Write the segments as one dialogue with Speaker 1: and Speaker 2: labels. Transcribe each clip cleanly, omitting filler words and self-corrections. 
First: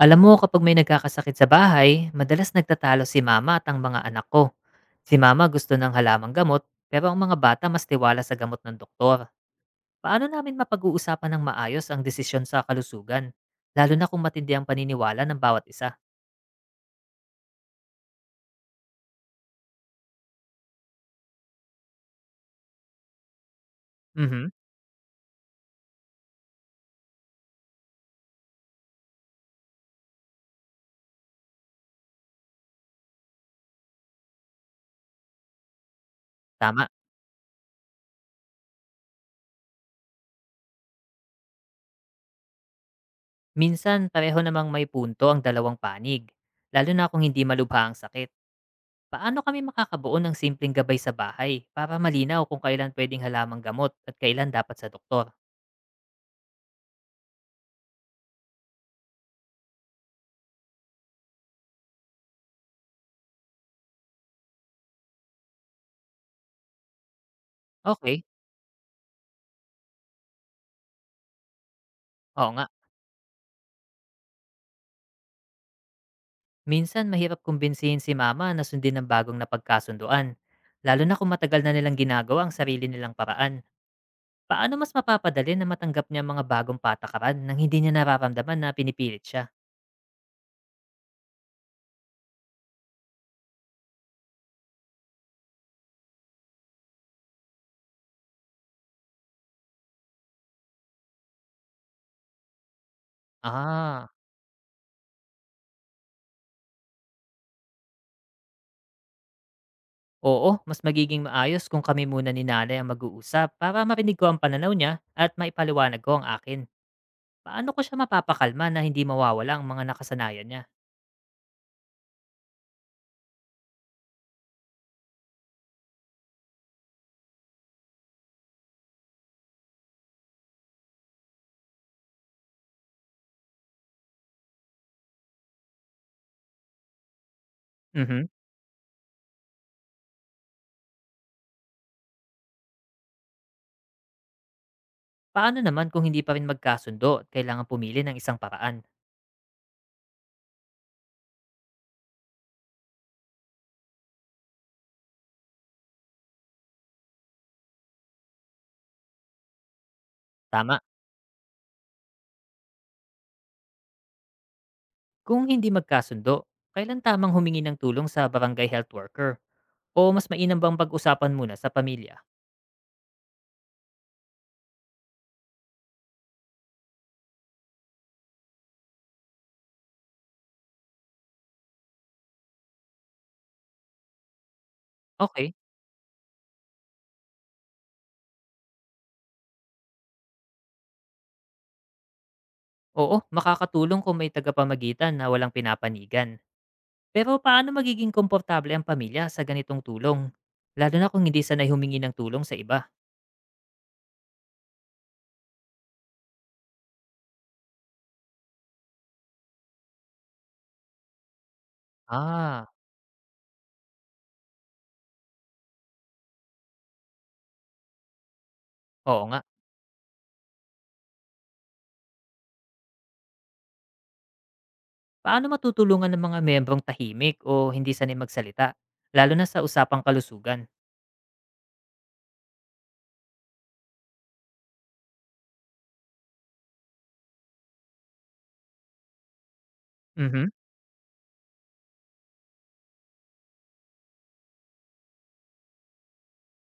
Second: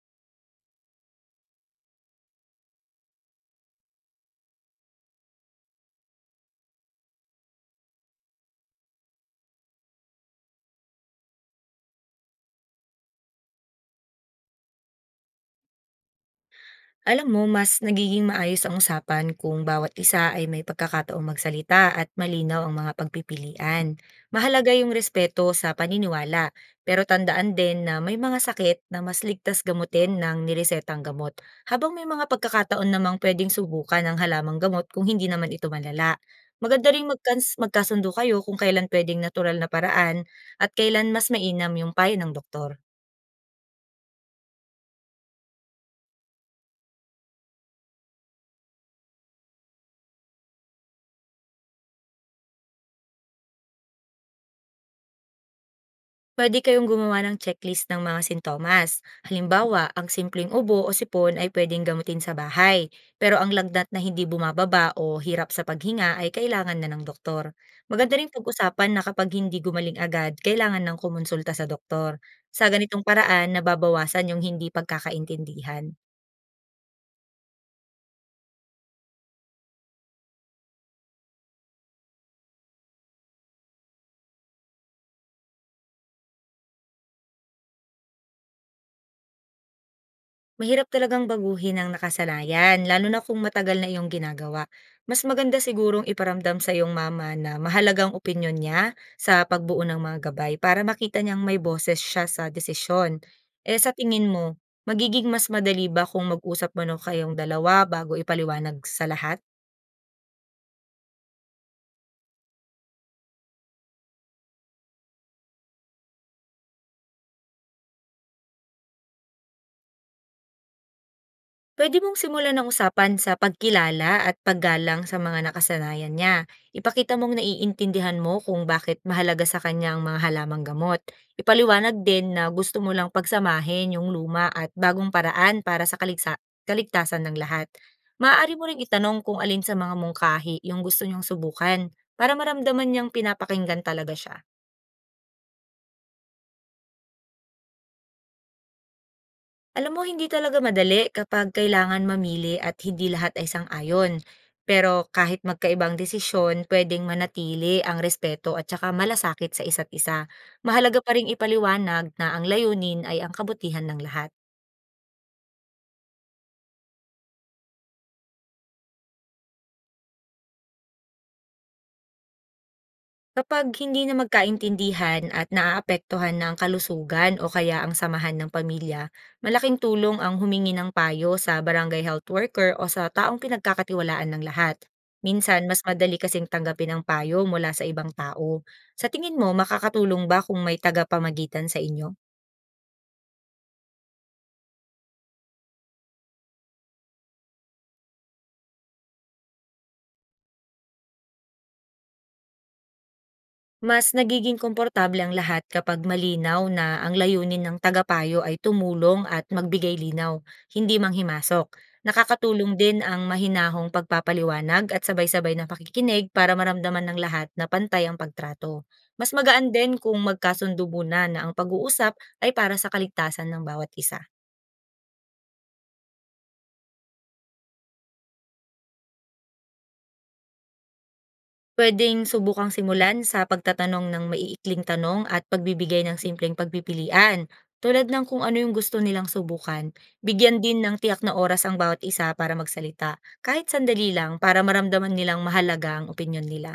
Speaker 1: Alam mo, kapag may nagkakasakit sa bahay, madalas nagtatalo si mama at ang mga anak ko. Si mama gusto ng halamang gamot, pero ang mga bata mas tiwala sa gamot ng doktor. Paano namin mapag-uusapan ng maayos ang desisyon sa kalusugan? Lalo na kung matindi ang paniniwala ng bawat isa.
Speaker 2: Alam mo, mas nagiging maayos ang usapan kung bawat isa ay may pagkakataong magsalita at malinaw ang mga pagpipilian.
Speaker 1: Mhm.
Speaker 2: Mahalaga yung respeto sa paniniwala, pero tandaan din na may mga sakit na mas ligtas gamutin ng niresetang gamot, habang may mga pagkakataon namang pwedeng subukan ang halamang gamot kung hindi naman ito malala.
Speaker 1: Tama.
Speaker 2: Maganda rin magkasundo kayo kung kailan pwedeng natural na paraan at kailan mas mainam yung payo ng doktor.
Speaker 1: Minsan, pareho namang may punto ang dalawang panig. Lalo na kung hindi malubha ang sakit. Paano kami makakabuo ng simpleng gabay sa bahay para malinaw kung kailan pwedeng halamang gamot at kailan dapat sa doktor?
Speaker 2: Pwede kayong gumawa ng checklist ng mga sintomas. Halimbawa, ang simpleng ubo o sipon ay pwedeng gamutin sa bahay, pero ang lagnat na hindi bumababa o hirap sa paghinga ay kailangan na ng doktor. Maganda
Speaker 1: Okay.
Speaker 2: rin pag-usapan na kapag hindi gumaling agad, kailangan ng kumonsulta sa doktor.
Speaker 1: Oo nga.
Speaker 2: Sa ganitong paraan, nababawasan yung hindi pagkakaintindihan.
Speaker 1: Minsan mahirap kumbinsihin si mama na sundin ang bagong napagkasunduan, lalo na kung matagal na nilang ginagawa ang sarili nilang paraan. Paano mas mapapadali na matanggap niya ang mga bagong patakaran nang hindi niya nararamdaman na pinipilit siya?
Speaker 2: Mahirap talagang baguhin ang nakasanayan, lalo na kung matagal na iyong ginagawa. Mas maganda sigurong iparamdam sa iyong mama na mahalagang opinyon niya sa pagbuo ng mga gabay para makita niyang may boses siya sa desisyon. Eh sa
Speaker 1: Ah.
Speaker 2: tingin mo, magiging mas madali ba kung mag-usap muna kayong dalawa bago ipaliwanag sa lahat?
Speaker 1: Oo, mas magiging maayos kung kami muna ni nanay ang mag-uusap para marinig ko ang pananaw niya at maipaliwanag ko ang akin. Paano ko siya mapapakalma na hindi mawawala ang mga nakasanayan niya?
Speaker 2: Puwede mong simulan ng usapan sa pagkilala at paggalang sa mga nakasanayan niya. Ipakita mong naiintindihan mo kung bakit mahalaga sa kanya ang mga halamang gamot. Ipaliwanag din na gusto mo lang pagsamahin yung luma at bagong paraan para sa kaligtasan ng lahat.
Speaker 1: Mhm.
Speaker 2: Maaari mo rin itanong kung alin sa mga mungkahi yung gusto niyang subukan para maramdaman niyang pinapakinggan talaga siya.
Speaker 1: Paano naman kung hindi pa rin magkasundo at kailangan pumili ng isang paraan?
Speaker 2: Alam mo, hindi talaga madali kapag kailangan mamili at hindi lahat ay sang-ayon. Pero kahit magkaibang desisyon, pwedeng manatili ang respeto at saka malasakit sa isa't isa.
Speaker 1: Tama?
Speaker 2: Mahalaga pa ring ipaliwanag na ang layunin ay ang kabutihan ng lahat.
Speaker 1: Kung hindi magkasundo, kailan tamang humingi ng tulong sa barangay health worker? O mas mainam bang pag-usapan muna sa pamilya?
Speaker 2: Kapag hindi na magkaintindihan at naaapektuhan ng kalusugan o kaya ang samahan ng pamilya, malaking tulong ang humingi ng payo sa barangay health worker o sa taong pinagkakatiwalaan ng lahat.
Speaker 1: Okay.
Speaker 2: Minsan, mas madali kasing tanggapin ang payo mula sa ibang tao. Sa tingin mo, makakatulong ba kung may tagapamagitan sa inyo?
Speaker 1: Oo, makakatulong kung may tagapamagitan na walang pinapanigan. Pero paano magiging komportable ang pamilya sa ganitong tulong? Lalo na kung hindi sanay humingi ng tulong sa iba.
Speaker 2: Mas nagiging komportable ang lahat kapag malinaw na ang layunin ng tagapayo ay tumulong at magbigay linaw, hindi manghimasok.
Speaker 1: Ah.
Speaker 2: Nakakatulong din ang mahinahong pagpapaliwanag at sabay-sabay na pakikinig para maramdaman ng lahat na pantay ang pagtrato.
Speaker 1: Oo
Speaker 2: Mas
Speaker 1: nga.
Speaker 2: magaan din kung magkasundo muna na ang pag-uusap ay para sa kaligtasan ng bawat isa.
Speaker 1: Paano matutulungan ng mga membrong tahimik o hindi sanay magsalita? Lalo na sa usapang kalusugan.
Speaker 2: Puwedeng subukang simulan sa pagtatanong ng maiikling tanong at pagbibigay ng simpleng pagpipilian, tulad ng kung ano yung gusto nilang subukan.
Speaker 1: Mhm.
Speaker 2: Bigyan din ng tiyak na oras ang bawat isa para magsalita, kahit sandali lang, para maramdaman nilang mahalaga ang opinyon nila.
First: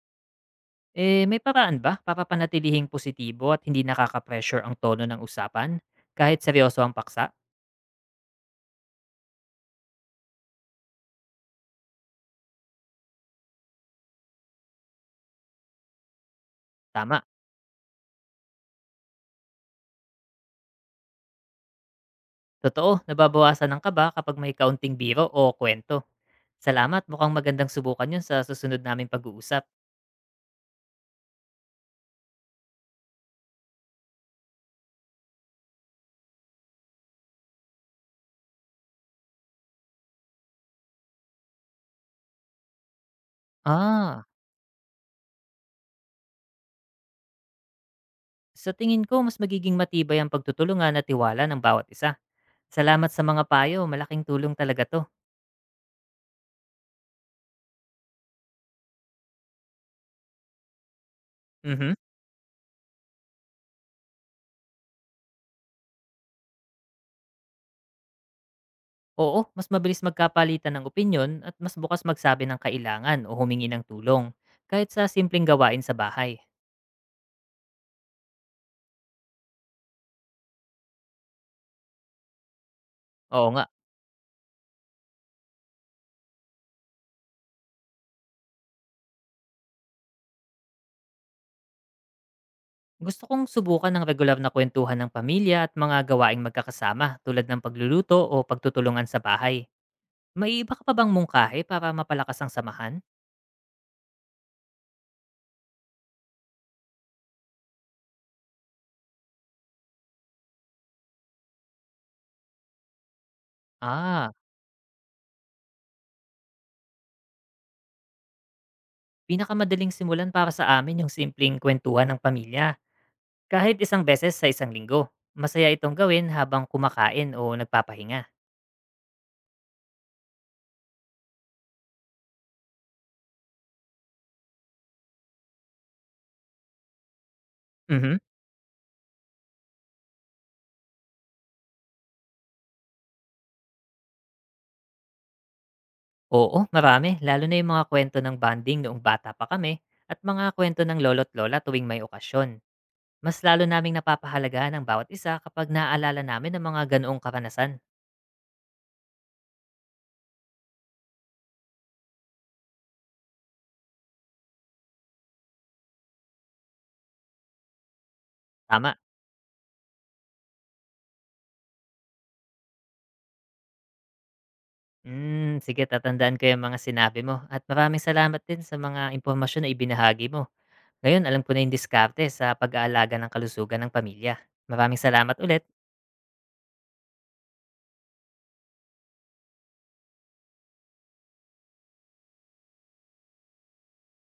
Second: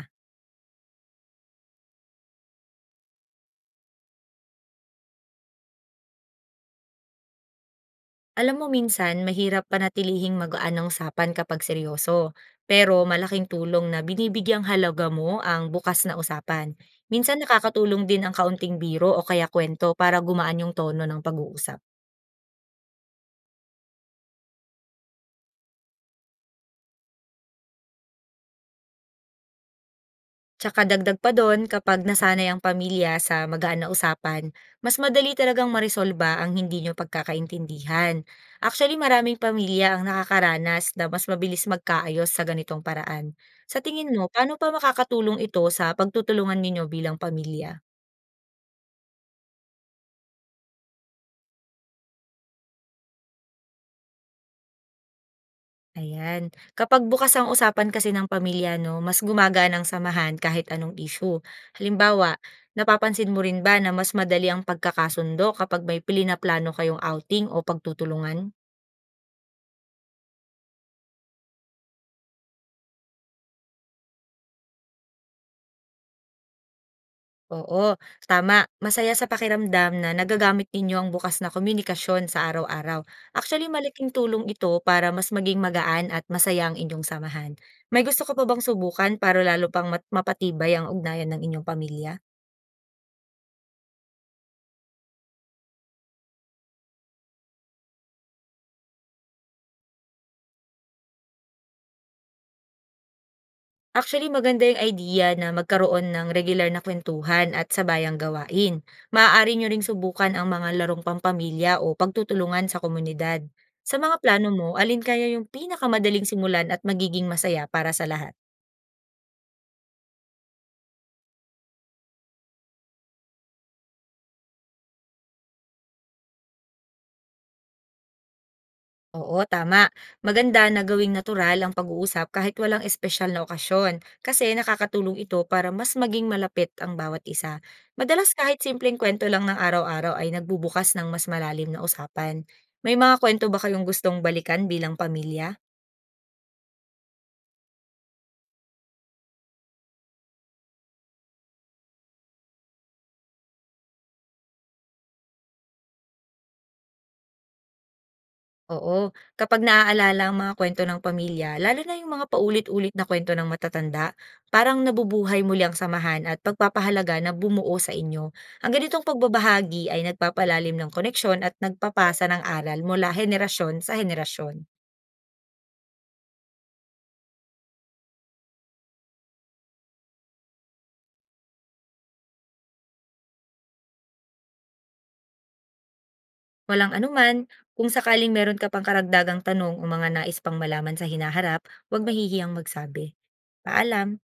Speaker 1: Eh, may paraan ba para panatilihing positibo at hindi nakaka-pressure ang tono ng usapan? Kahit seryoso ang paksa?
Speaker 2: Alam mo, minsan mahirap panatilihing magaan ang usapan kapag seryoso, pero malaking tulong na binibigyang halaga mo ang bukas na usapan.
Speaker 1: Tama.
Speaker 2: Minsan nakakatulong din ang kaunting biro o kaya kwento para gumaan yung tono ng pag-uusap.
Speaker 1: Totoo, nababawasan ng kaba kapag may kaunting biro o kwento. Salamat, mukhang magandang subukan yun sa susunod naming pag-uusap.
Speaker 2: Tsaka dagdag pa dun, kapag nasanay ang pamilya sa magaan na usapan, mas madali talagang maresolba ang hindi nyo pagkakaintindihan. Actually, maraming pamilya ang nakakaranas na mas mabilis magkaayos sa ganitong paraan. Sa tingin mo,
Speaker 1: Ah,
Speaker 2: paano pa makakatulong ito sa pagtutulungan ninyo bilang pamilya?
Speaker 1: sa tingin ko mas magiging matibay ang pagtutulungan at tiwala ng bawat isa. Salamat sa mga payo, malaking tulong talaga to.
Speaker 2: Ayan. Kapag bukas ang usapan kasi ng pamilya, no, mas gumagana ang samahan kahit anong issue.
Speaker 1: Mhm.
Speaker 2: Halimbawa, napapansin mo rin ba na mas madali ang pagkakasundo kapag may pili na plano kayong outing o pagtutulungan?
Speaker 1: Oo, mas mabilis magkapalitan ng opinyon at mas bukas magsabi ng kailangan o humingi ng tulong, kahit sa simpleng gawain sa bahay.
Speaker 2: Oo, tama. Masaya sa pakiramdam na nagagamit ninyo ang bukas na komunikasyon sa araw-araw.
Speaker 1: Oo nga.
Speaker 2: Actually, malaking tulong ito para mas maging magaan at masaya ang inyong samahan. May gusto ka pa bang subukan para lalo pang mapatibay ang ugnayan ng inyong pamilya?
Speaker 1: Gusto kong subukan ng regular na kwentuhan ng pamilya at mga gawaing magkakasama tulad ng pagluluto o pagtutulungan sa bahay. May iba ka pa bang mungkahi para mapalakas ang samahan?
Speaker 2: Actually, maganda yung idea na magkaroon ng regular na kwentuhan at sabayang gawain. Maaari nyo ring subukan ang mga larong pampamilya o pagtutulungan sa komunidad. Sa mga
Speaker 1: Ah,
Speaker 2: plano mo, alin kaya yung pinakamadaling simulan at magiging masaya para sa lahat?
Speaker 1: pinakamadaling simulan para sa amin yung simpleng kwentuhan ng pamilya. Kahit isang beses sa isang linggo. Masaya itong gawin habang kumakain o nagpapahinga.
Speaker 2: Oo, tama. Maganda na gawing natural ang pag-uusap kahit walang espesyal na okasyon, kasi nakakatulong ito para mas maging malapit ang bawat isa.
Speaker 1: Mhm.
Speaker 2: Madalas kahit simpleng kwento lang ng araw-araw ay nagbubukas ng mas malalim na usapan. May mga kwento ba kayong gustong balikan bilang pamilya?
Speaker 1: Oo, marami. Lalo na yung mga kwento ng bonding noong bata pa kami at mga kwento ng lolo't lola tuwing may okasyon. Mas lalo naming napapahalagahan ang bawat isa kapag naaalala namin ang mga ganoong karanasan.
Speaker 2: Oo, kapag naaalala ang mga kwento ng pamilya, lalo na yung mga paulit-ulit na kwento ng matatanda, parang nabubuhay muli ang samahan at pagpapahalaga na bumuo sa inyo. Ang
Speaker 1: Tama.
Speaker 2: ganitong pagbabahagi ay nagpapalalim ng koneksyon at nagpapasa ng aral mula henerasyon sa henerasyon.
Speaker 1: Hmm, sige tatandaan ko yung mga sinabi mo at maraming salamat din sa mga impormasyon na ibinahagi mo. Ngayon alam ko na yung diskarte sa pag-aalaga ng kalusugan ng pamilya. Maraming salamat ulit.
Speaker 2: Walang anuman, kung sakaling meron ka pang karagdagang tanong o mga nais pang malaman sa hinaharap, huwag mahihiyang magsabi. Paalam!